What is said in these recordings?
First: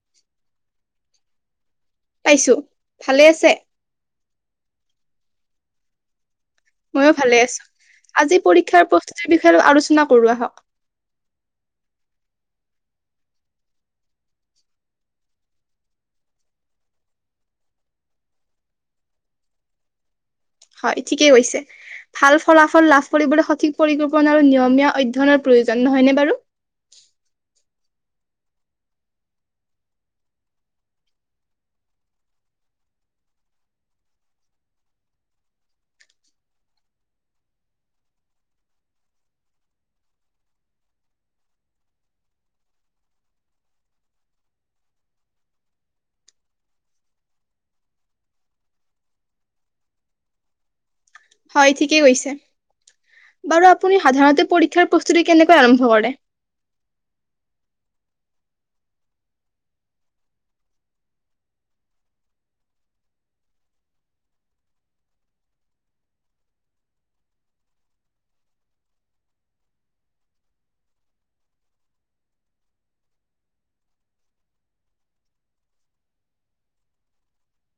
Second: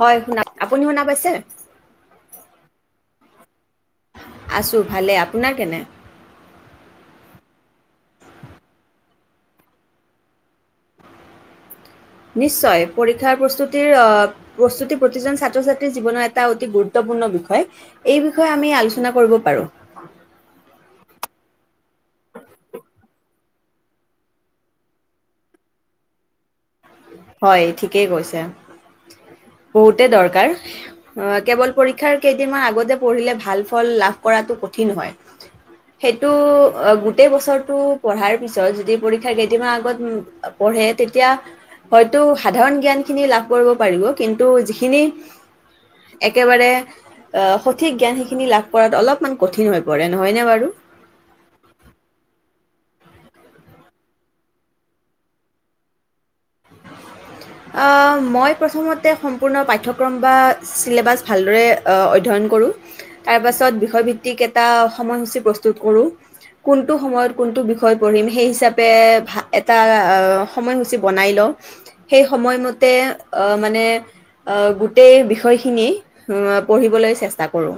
হয় শুনা আপুনি শুনা পাইছে পাইছো ভালে আছে আছোঁ ভালে আপোনাৰ কেনে ময়ো ভালে আছো আজি পৰীক্ষাৰ প্ৰস্তুতি বিষয়ে আলোচনা কৰো আহক নিশ্চয় পৰীক্ষাৰ প্ৰস্তুতিৰ প্ৰস্তুতি প্ৰতি ছাত্ৰ ছাত্ৰীৰ জীৱনৰ এটা অতি গুৰুত্বপূৰ্ণ বিষয় এই বিষয়ে আমি আলোচনা কৰিব পাৰো হয় ঠিকেই কৈছে ভাল ফলাফল লাভ কৰিবলৈ সঠিক পৰিকল্পনা আৰু নিয়মীয়া অধ্যয়নৰ প্ৰয়োজন নহয়নে বাৰু? হয় ঠিকেই কৈছে বহুতে দৰকাৰ কেৱল পৰীক্ষাৰ কেইদিনমান আগতে পঢ়িলে ভাল ফল লাভ কৰাটো কঠিন হয় সেইটো গোটেই বছৰটো পঢ়াৰ পিছত যদি পৰীক্ষাৰ কেইদিনমান আগত পঢ়ে তেতিয়া। হয়তো সাধাৰণ জ্ঞানখিনি লাভ কৰিব পাৰিব কিন্তু যিখিনি একেবাৰে সঠিক জ্ঞান সেইখিনি লাভ কৰাত অলপমান কঠিন হৈ পৰে নহয়নে বাৰু। হয় ঠিকেই কৈছে বাৰু আপুনি সাধাৰতে পৰীক্ষাৰ প্ৰস্তুতি কেনেকৈ আৰম্ভ কৰে। মই প্ৰথমতে সম্পূৰ্ণ পাঠ্যক্ৰম বা চিলেবাছ ভালদৰে অধ্যয়ন কৰোঁ তাৰ পাছত বিষয় ভিত্তিক এটা সময়সূচী প্ৰস্তুত কৰোঁ কোনটো সময়ত কোনটো বিষয় পঢ়িম সেই হিচাপে এটা সময়সূচী বনাই লওঁ। সেই সময়মতে মানে গোটেই বিষয়খিনি পঢ়িবলৈ চেষ্টা কৰো।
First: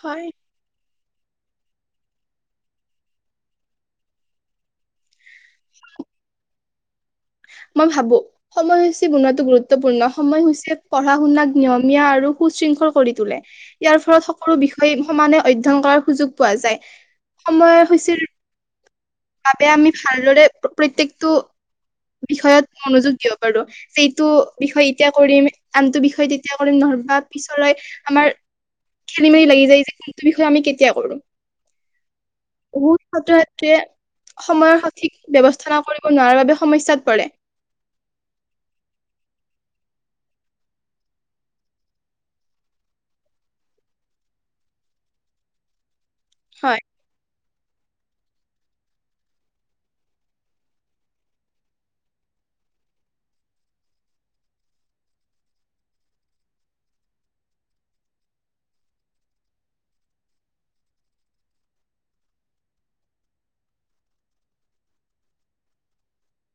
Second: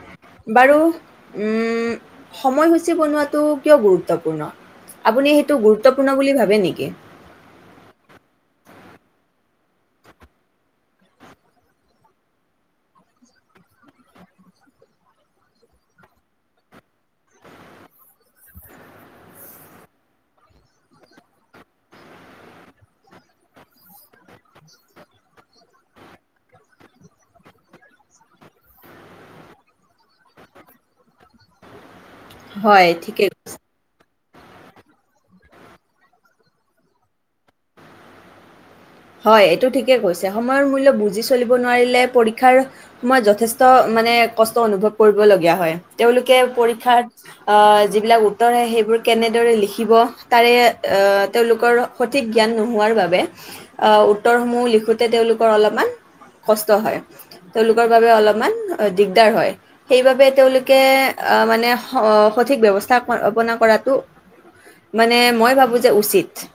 হয় বাৰু উম সময়সূচী বনোৱাটো কিয় গুৰুত্বপূৰ্ণ আপুনি সেইটো গুৰুত্বপূৰ্ণ বুলিা ভাৱে নেকি? কি মই ভাবো, সময়সূচী বনোৱাটো গুৰুত্বপূৰ্ণ, সময় সূচীয়ে পঢ়া শুনাক নিয়মীয়া আৰু সুশৃংখল কৰি তোলে, ইয়াৰ ফলত সকলো বিষয় সমানে অধ্যয়ন কৰাৰ সুযোগ পোৱা যায় সময়সূচীৰ বাবে আমি ভালদৰে প্ৰত্যেকটো বিষয়ত মনোযোগ দিব পাৰো, যে এইটো বিষয় এতিয়া কৰিম আনটো বিষয় তেতিয়া কৰিম, নহয় বা পিছৰে আমাৰ খেলি মেলি লাগি যায় যে কোনটো বিষয়ে আমি কেতিয়া কৰো হয়, মোৰ ঠিকেই সতে একে সময়ৰ সঠিক ব্যৱস্থা নকৰিব বা নোৱাৰাৰ বাবে সমস্যাত পৰে হয় এইটো ঠিকে কৈছে সময়ৰ মূল্য বুজি চলিব নোৱাৰিলে পৰীক্ষাৰ সময়ত যথেষ্ট মানে কষ্ট অনুভৱ কৰিবলগীয়া হয় তেওঁলোকে হয় পৰীক্ষাত আহ যিবিলাক উত্তৰ আহে সেইবোৰ কেনেদৰে লিখিব তাৰে তেওঁলোকৰ সঠিক জ্ঞান নোহোৱাৰ বাবে আহ উত্তৰসমূহ লিখোতে তেওঁলোকৰ অলপমান কষ্ট হয়, তেওঁলোকৰ বাবে অলপমান দিগদাৰ হয়, সেইবাবে তেওঁলোকে আহ মানে সঠিক ব্যৱস্থা কৰাটো মানে মই ভাবো যে উচিত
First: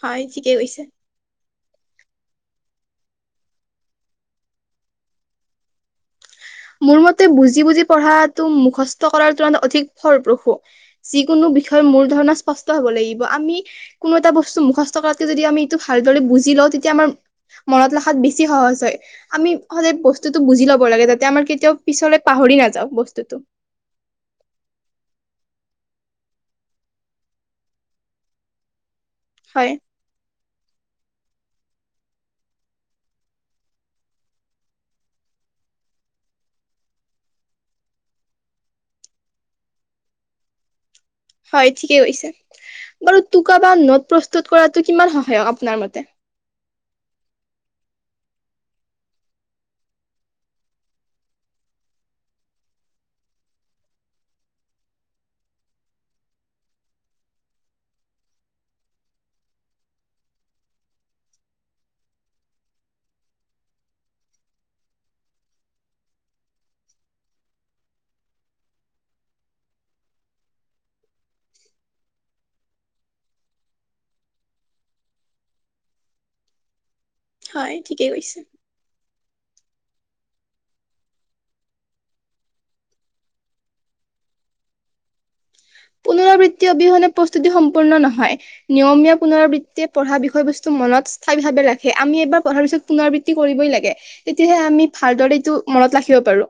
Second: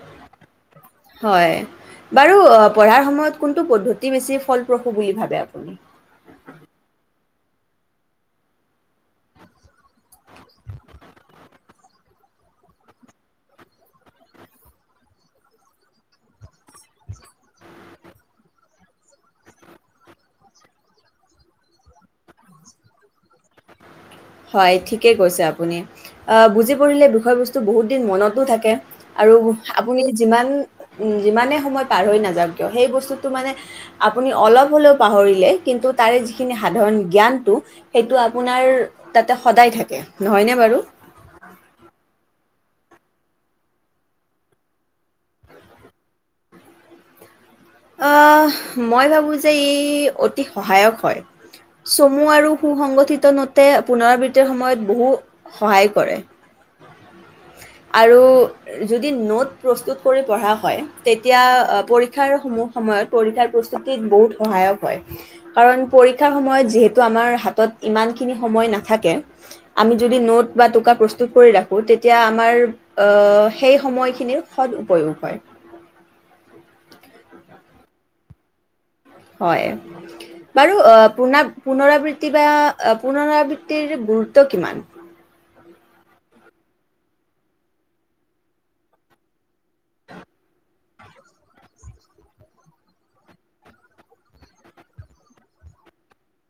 হয় ঠিকে কৈছে হয়, বাৰু পঢ়াৰ সময়ত কোনটো পদ্ধতি বেছি ফলপ্ৰসূ বুলি ভাবে আপুনি মোৰ মতে বুজি বুজি পঢ়াটো মুখস্থ কৰাৰ তুলনাত অধিক ফলপ্ৰসূ, যিকোনো বিষয় মোৰ ধৰণ স্পষ্ট হব লাগিব, আমি কোনো এটা বস্তু মুখস্থ কৰাতকে যদি আমি এইটো ভালদৰে বুজি লওঁ তেতিয়া আমাৰ মনত ৰখাত বেছি সহজ হয় আমি সদায় বস্তুতটো বুজি লব লাগে যাতে আমাৰ কেতিয়াও পিছলৈ পাহৰি নাযাওঁ বস্তুটো হয় ঠিকেই কৈছে আপুনি, আ বুজি পৰিলে বিষয়বস্তু বহুত দিন মনতো থাকে আৰু হয়, আপুনি যিমান যিমানে সময় পাৰ হৈ নাযাওক কিয় সেই বস্তুটো মানে আপুনি অলপ হ'লেও পাহৰিলে কিন্তু তাৰে যিখিনি সাধাৰণ জ্ঞানটো সেইটো আপোনাৰ তাতে সদায় থাকে নহয়নে বাৰু? হয় ঠিকেই কৈছে বাৰু টোকা বা নোট প্ৰস্তুত কৰাটো কিমান সহায়ক আপোনাৰ মতে আহ মই ভাবো যে ই অতি সহায়ক হয়, চমু আৰু সু সংগঠিত নোটে পুনৰাবৃত্তিৰ সময়ত বহু সহায় কৰে, আৰু যদি নোট প্ৰস্তুত কৰি পঢ়া হয় তেতিয়া পৰীক্ষাৰ বহু সময়ত পৰীক্ষাৰ প্ৰস্তুতিৰ বহুত সহায়ক হয়, কাৰণ পৰীক্ষাৰ সময়ত যিহেতু আমাৰ হাতত ইমানখিনি সময় নাথাকে, আমি যদি নোট বা টোকা প্ৰস্তুত কৰি ৰাখো তেতিয়া আমাৰ আহ সেই সময়খিনিৰ সদ উপয়োগ হয় হয় ঠিকেই কৈছে হয় বাৰু আহ পুন পুনৰাবৃত্তি বা পুনৰাবৃত্তিৰ গুৰুত্ব কিমান। পুনৰাবৃত্তি অবিহনে প্ৰস্তুতি সম্পূৰ্ণ নহয়, নিয়মীয়া পুনৰাবৃত্তিয়ে পঢ়া বিষয়বস্তু মনত স্থায়ীভাৱে ৰাখে, আমি এইবাৰ পঢ়াৰ পিছত পুনৰাবৃত্তি কৰিবই লাগে, তেতিয়াহে আমি ভালদৰে এইটো মনত ৰাখিব পাৰো।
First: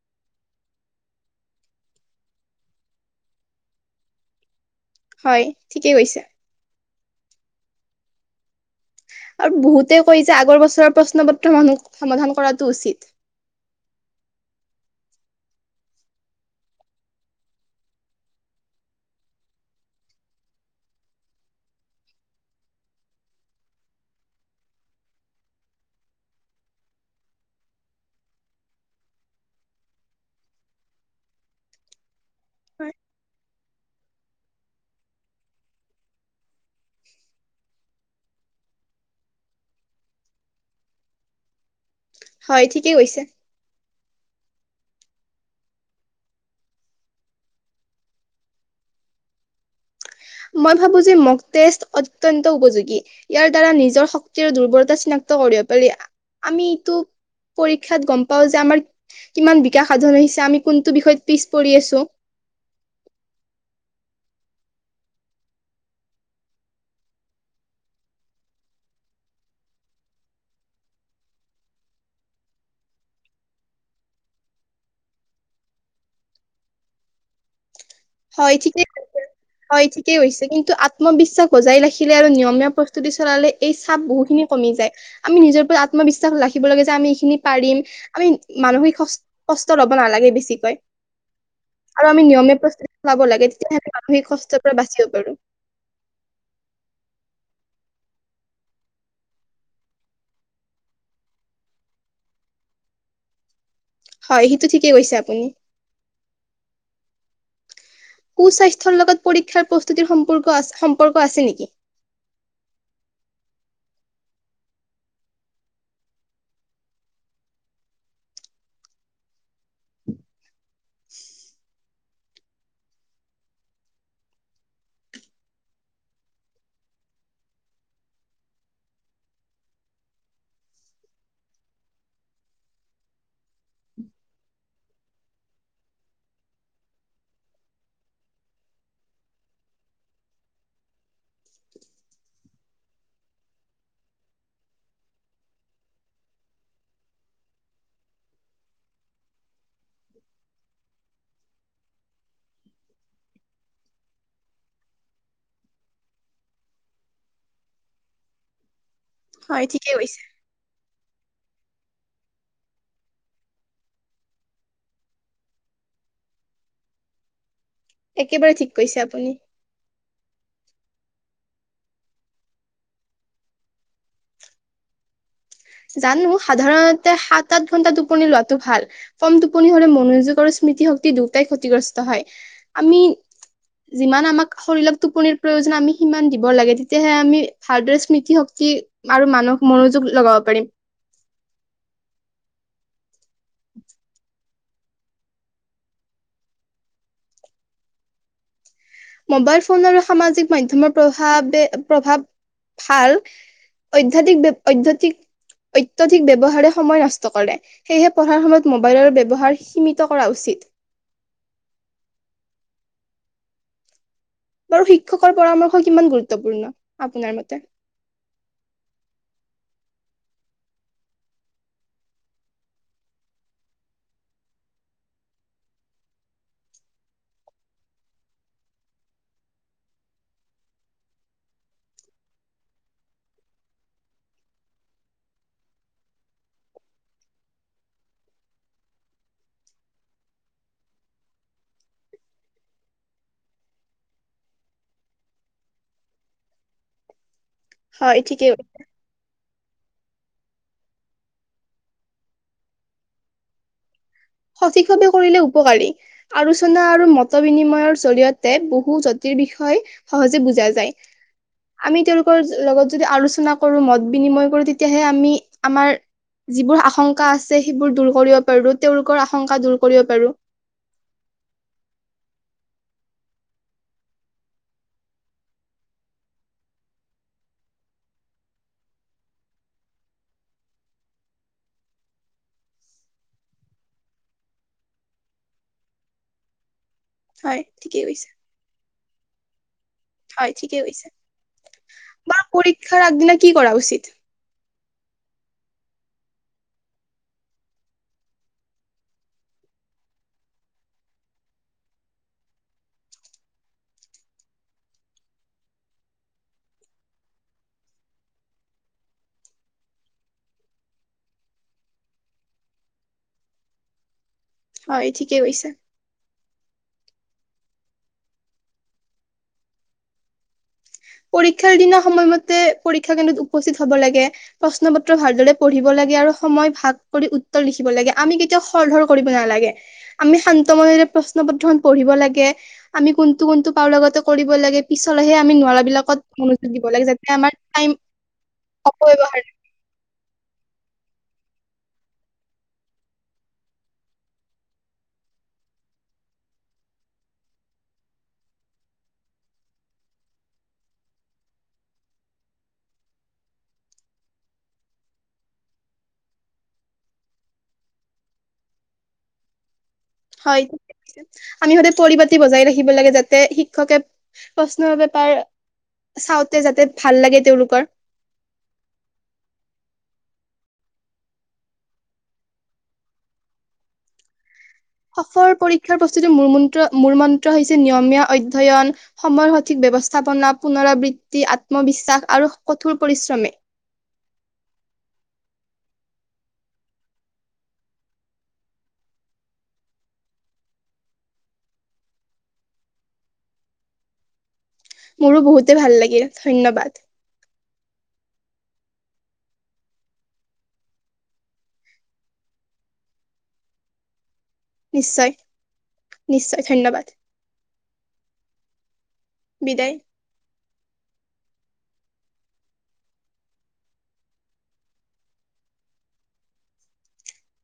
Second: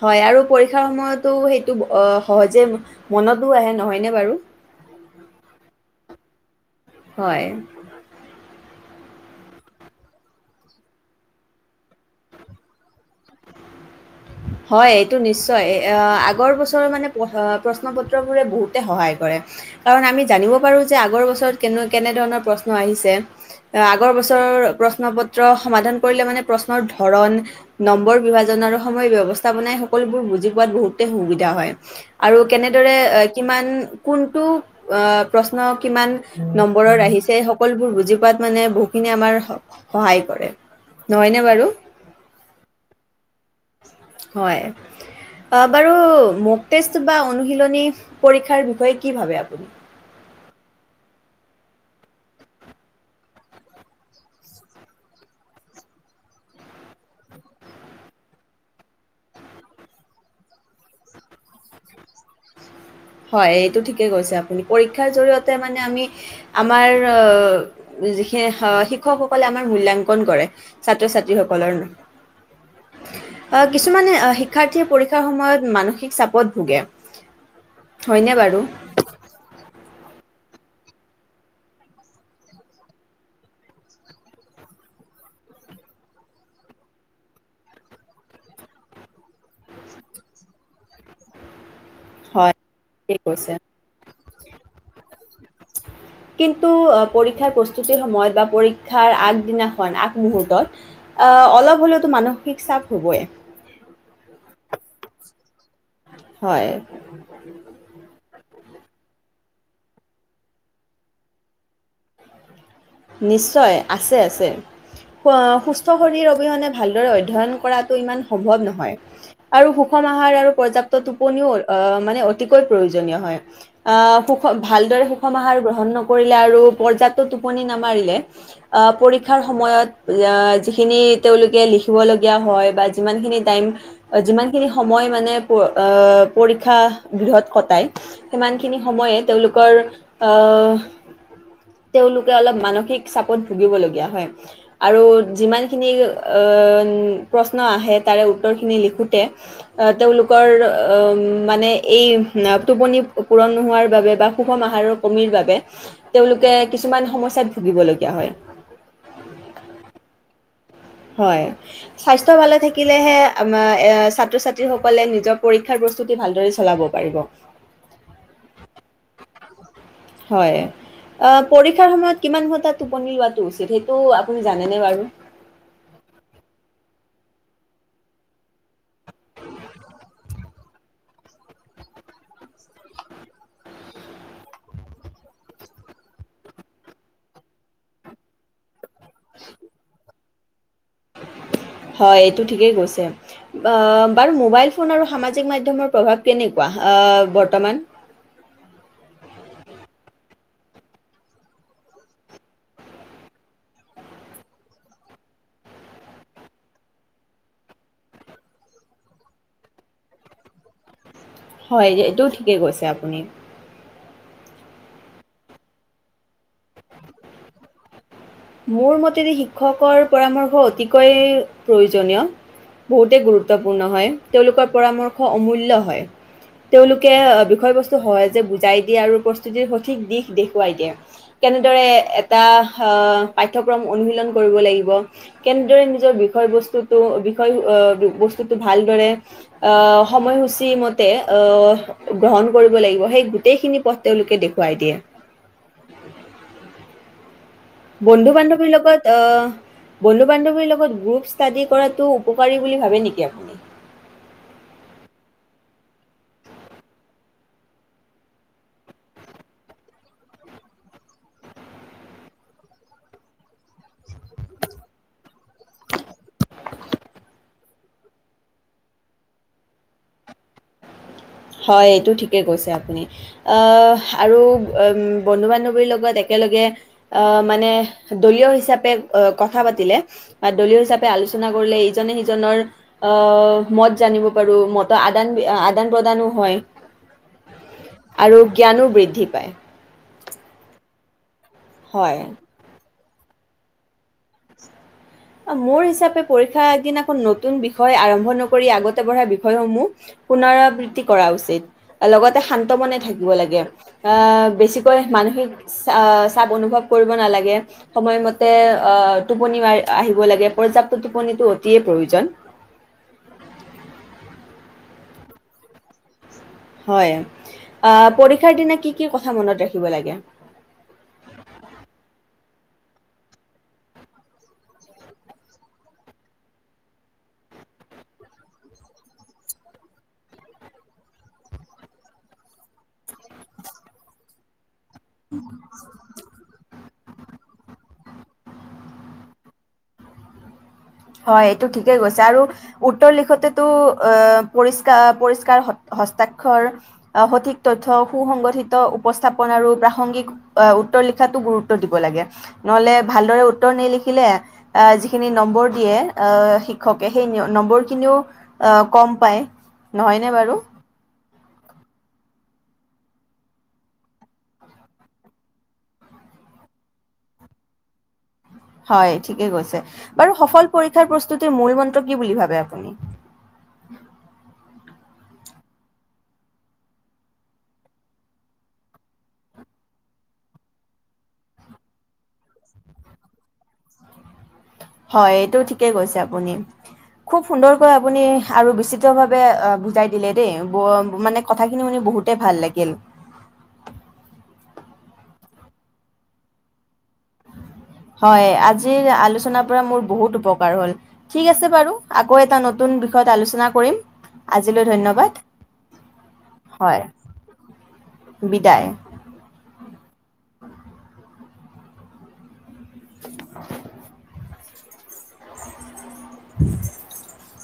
হয় আৰু পৰীক্ষাৰ সময়তো সেইটো সহজে মনতো আহে নহয়নে বাৰু হয় ঠিকেই কৈছে। হয় আৰু বহুতে কয় যে আগৰ বছৰৰ প্ৰশ্নপত্ৰ সমূহ সমাধান কৰাটো উচিত হয় এইটো নিশ্চয় আহ আগৰ বছৰৰ মানে প্ৰশ্ন পত্ৰ বোৰে বহুতে সহায় কৰে, কাৰণ আমি জানিব পাৰো যে আগৰ বছৰত কেনে কেনেধৰণৰ প্ৰশ্ন আহিছে আগৰ বছৰৰ প্ৰশ্ন পত্ৰ সমাধান কৰিলে মানে প্ৰশ্নৰ ধৰণ নম্বৰ বিভাজন আৰু সময় ব্যৱস্থা বনাই সকলোবোৰ বুজি পোৱাত বহুতে সুবিধা হয়, আৰু কেনেদৰে কিমান কোনটো আহ প্ৰশ্ন কিমান নম্বৰৰ আহিছে সকলোবোৰ বুজি পোৱাত মানে বহুতখিনিয়ি আমাৰ সহায় কৰে, নহয়নে বাৰু? হয় ঠিকেই কৈছে হয় বাৰু মগ টেষ্ট বা অনুশীলনী পৰীক্ষাৰ বিষয়ে কি ভাবে আপুনি মই ভাবো যে মগ টেজ অত্যয়ন্ত উপযোগী, ইয়াৰ দ্বাৰা নিজৰ শক্তিৰ দুৰ্বলতা চিনাক্ত কৰিব পাৰি, আমি এইটো পৰীক্ষাত গম পাও যে আমাৰ কিমান বিকাশ সাধন হৈছে আমি কোনটো বিষয়ত পিছ পৰি আছো হয় এইটো ঠিকে কৈছে আপুনি, পৰীক্ষাৰ জৰিয়তে মানে আমি আমাৰ যিখিনি শিক্ষকসকলে আমাৰ মূল্যাংকন কৰে ছাত্ৰ ছাত্ৰী সকলৰ, কিছুমানে শিক্ষাৰ্থীয়ে পৰীক্ষাৰ সময়ত মানসিক চাপত ভোগে হয়নে হয় বাৰু ঠিকে হয় ঠিক হৈছে কিন্তু আত্মবিশ্বাস বজাই ৰাখিলে আৰু নিয়মীয়া প্ৰস্তুতি চলালে এই চাপ বহুখিনি কমি যায়, আমি নিজৰও আত্মবিশ্বাস ৰাখিব লাগে যে আমি এইখিনি পাৰিম আমি মানসিক কষ্ট লব নালাগে বেছিকৈ আৰু আমি হয় নিয়মীয়া ঠিক প্ৰস্তুতি ল কৈছে তেতিয়া হে মানসিক কষ্টৰ পৰা বাচিব পাৰো কিন্তু আহ, পৰীক্ষাৰ প্ৰস্তুতিৰ সময়ত বা পৰীক্ষাৰ আগদিনাখন আগমুহূুৰ্তত অলপ হ'লেওতো মানসিক চাপ হ'বই। হয় সেইটো ঠিকেই কৈছে আপুনি। হয় কুস্বাস্থ্যৰ লগত পৰীক্ষাৰ প্ৰস্তুতিৰ সম্পৰ্ক আছে সম্পৰ্ক আছে নেকি। নিশ্চয় আছে আছে সুস্থ শৰীৰ অবিহনে ভালদৰে অধ্যয়ন কৰাটো ইমান সম্ভৱ নহয় আৰু সুষম আহাৰ আৰু পৰ্যাপ্ত টোপনিও মানে অতিকৈ প্ৰয়োজনীয় হয় ভালদৰে সুষম আহাৰ গ্ৰহণ নকৰিলে আৰু পৰ্যাপ্ত টোপনি নাহে। পাৰিলে আ পৰীক্ষা সময়ত যে যিখিনি তেওঁলোকে লিখিব লগীয়া হয় বা যিমান খিনি টাইম যিমান খিনি সময় মানে অহ পৰীক্ষা দিঘট কটাই সিমান খিনি সময় তেওঁলোকৰ অঁ তেওঁলোকে অলপ ত মানসিক চাপত ভুগিব লগা হয় আৰু যিমানখিনি প্ৰশ্ন আহে তাৰে উত্তৰ খিনি লিখোতে তেওঁলোকৰ মানে এই টোপনি পোৰণ নোৱাৰ বাবে বা সুষম আহাৰ কম বাবে তেওঁলোকে কিছুমান সমস্যাত । ভুগিবলগীয়া হয়। হয় ঠিকেই কৈছে। হয় স্বাস্থ্য ভালে থাকিলেহে আম ছাত্ৰ ছাত্ৰীসকলে নিজৰ পৰীক্ষাৰ প্ৰস্তুতি ভালদৰে চলাব পাৰিব। একেবাৰে ঠিক কৈছে আপুনি। হয় পৰীক্ষাৰ সময়ত কিমান টোপনি লোৱাটো উচিত সেইটো আপুনি জানেনে বাৰু। জানো সাধাৰণতে সাত আঠ ঘন্টা টোপনি লোৱাাতটো ভাল কম টোপনি হলে মনোযোগ আৰু স্মৃতি শক্তি দুটাই ক্ষতিগ্ৰস্ত হয় আমি যিমান আমাক শৰীৰক টোপনিৰ প্ৰয়োজন আমি সিমান দিব লাগে তেতিয়াহে আমি ভালদৰে স্মৃতিশক্তি। আৰু মানুহক মনোযোগ লগও। পাৰিম। হয় এইটো ঠিকেই গৈছে। আ বাৰু মোবাইল। ফোনৰ আৰু সামজিক মাধ্যমৰ প্ৰভাৱ কেনেকুৱা বৰ্তমান। মোবাইল ফোন আৰু সামাজিক মাধ্যমৰ প্ৰভাৱ প্ৰভাৱ ভাল অত্যাধিক অত্যাধিক অত্যাধিক ব্যৱহাৰে সময় নষ্ট কৰে সেয়েহে পঢ়াৰ সময়ত মোবাইলৰ ব্যৱহাৰ সীমিত কৰা উচিত। হয় এইটোও ঠিকেই কৈছে আপুনি। বাৰু শিক্ষকৰ পৰামৰ্শ কিমান গুৰুত্বপূৰ্ণ আপোনাৰ মতে। মোৰ মতেদি শিক্ষকৰ পৰামৰ্শ অতিকৈ প্ৰয়োজনীয় বহুতেই গুৰুত্বপূৰ্ণ হয় তেওঁলোকৰ পৰামৰ্শ অমূল্য হয় তেওঁলোকে বিষয়বস্তু সহজে বুজাই দিয়ে আৰু প্ৰস্তুতিৰ সঠিক দিশ দেখুৱাই দিয়ে কেনেদৰে এটা। পাঠ্যক্ৰম অনুশীলন কৰিব লাগিব কেনেদৰে নিজৰ বিষয় বস্তুটো বিষয় বস্তুটো ভালদৰে সময়সূচী মতে গ্ৰহণ কৰিব লাগিব সেই গোটেইখিনি পথ তেওঁলোকে দেখোৱাই দিয়ে। হয় বন্ধু ঠিকেই বান্ধৱীৰ লগত অ বন্ধু বান্ধৱীৰ লগত গ্ৰুপ ষ্টাডি কৰাটো উপকাৰী বুলি ভাবে নেকি আপুনি সঠিকভাৱে কৰিলে উপকাৰী আলোচনা আৰু মত বিনিময়ৰ জৰিয়তে বহু জটিল বিষয়ে সহজে বুজা যায় আমি তেওঁলোকৰ লগত যদি আলোচনা কৰো মত বিনিময় কৰো তেতিয়াহে আমি আমাৰ যিবোৰ আশংকা আছে সেইবোৰ দূৰ কৰিব পাৰো তেওঁলোক। আশংকা দূৰ কৰিব পাৰোঁ। হয় এইটো ঠিকে কৈছে আপুনি আহ আৰু উ বন্ধু বান্ধৱীৰ লগত একেলগে আহ মানে দলীয় হিচাপে কথা পাতিলে বা দলীয় হিচাপে আলোচনা কৰিলে ইজনে সিজনৰ আহ মত জানিব পাৰো মতৰ আদান আদান প্ৰদান । হয় হয় ঠিকেই কৈছে আৰু জ্ঞানো বৃদ্ধি। পায় হয় ঠিকেই কৈছে। হয়। বা কৰি শিক্ষাৰ আগদিনা কি কৰা উচিত । মোৰ হিচাপে পৰীক্ষা আগদিনাখন নতুন বিষয় আৰম্ভ নকৰি আগতে পঢ়া বিষয়সমূহ পুনৰাবৃত্তি কৰা উচিত লগতে শান্ত মনে থাকিব লাগে আহ বেছিকৈ মানসিক চ চাপ অনুভৱ কৰিব নালাগে সময়মতে আহ টোপনি মাৰ। আহিব লাগে পৰ্যাপ্ত টোপনিটো অতিয়ে প্ৰয়োজন। হয় ঠিকেই কৈছে । হয় আহ পৰীক্ষাৰ দিনা কি কি কথা মনত ৰাখিব লাগে। পৰীক্ষাৰ দিনা সময়মতে পৰীক্ষা কেন্দ্ৰত উপস্থিত হব লাগে প্ৰশ্ন পত্ৰ ভালদৰে পঢ়িব লাগে আৰু সময় ভাগ কৰি উত্তৰ লিখিব লাগে আমি কেতিয়াও খৰ ধৰ কৰিব নালাগে আমি শান্ত মনেৰে প্ৰশ্ন পত্ৰখন পঢ়িব লাগে আমি কোনটো কোনটো পাৰো লগতে কৰিব লাগে । পিছলৈহে আমি নোৱাৰা মনোযোগ দিব লাগে যাতে আমাৰ টাইম হতব্যবহাৰ কৰিব লাগে। হয় এইটো ঠিকেই গৈছে আৰু উত্তৰ লিখোতেতো পৰিষ্ পৰিষ্কাৰ হস্তাক্ষৰ সঠিক তথ্য সুসংগঠিত উপস্থাপন আৰু প্ৰাসংগিক উত্তৰ লিখাতো গুৰুত্ব দিব লাগে নহলে ভালদৰে উত্তৰ নিলিখিলে আহ যিখিনি নম্বৰ দিয়ে আহ শিক্ষকে সেই নম্বৰ খিনিও আহ কম পায় । হয় ক আমি সদায় পৰিপাতি বজাই ৰাখি থাকিব যাতে শিক্ষকে প্ৰশ্ন পেপাৰ চাওতে যাতে ভাল লগে তেওঁলোকৰ হয় ঠিকে কৈছে বাৰু সফল পৰীক্ষাৰ প্ৰস্তুতিৰ মূল মন্ত কি বুলি ভাৱে আপুনি । সফৰ পৰীক্ষাৰ প্ৰস্তুতিৰ ম মন্ত্ৰ মূল মন্ত্ৰ হৈছে নিয়মীয়া অধ্যয়ন সময়ৰ সঠিক ব্যৱস্থাপনা পুনৰাবৃত্তি আত্মবিশ্বাস আৰু কঠোৰ পৰিশ্ৰমে । হয় এইটো ঠিকেই কৈছে আপুনি খুব সুন্দৰকৈ আপুনি আৰু বিস্তিত ভাৱে বুজাই দিলে দেই মানে কথাখিনি মনি বহুতে ভাল লাগিল । মোৰো বহুতে ভাল লাগিল ধন্যবাদ । হয় আজিৰ আলোচনাৰ পৰা মোৰ বহুত উপকাৰ হল ঠিক আছে বাৰু আকৌ এটা নতুন বিষয়ত আলোচনা কৰিম । আজিলৈ নিশ্চয় ধন্যবাদ নিশ্চয় হয় ধন্যবাদ বিদায় বিদায় । [inaudible] উ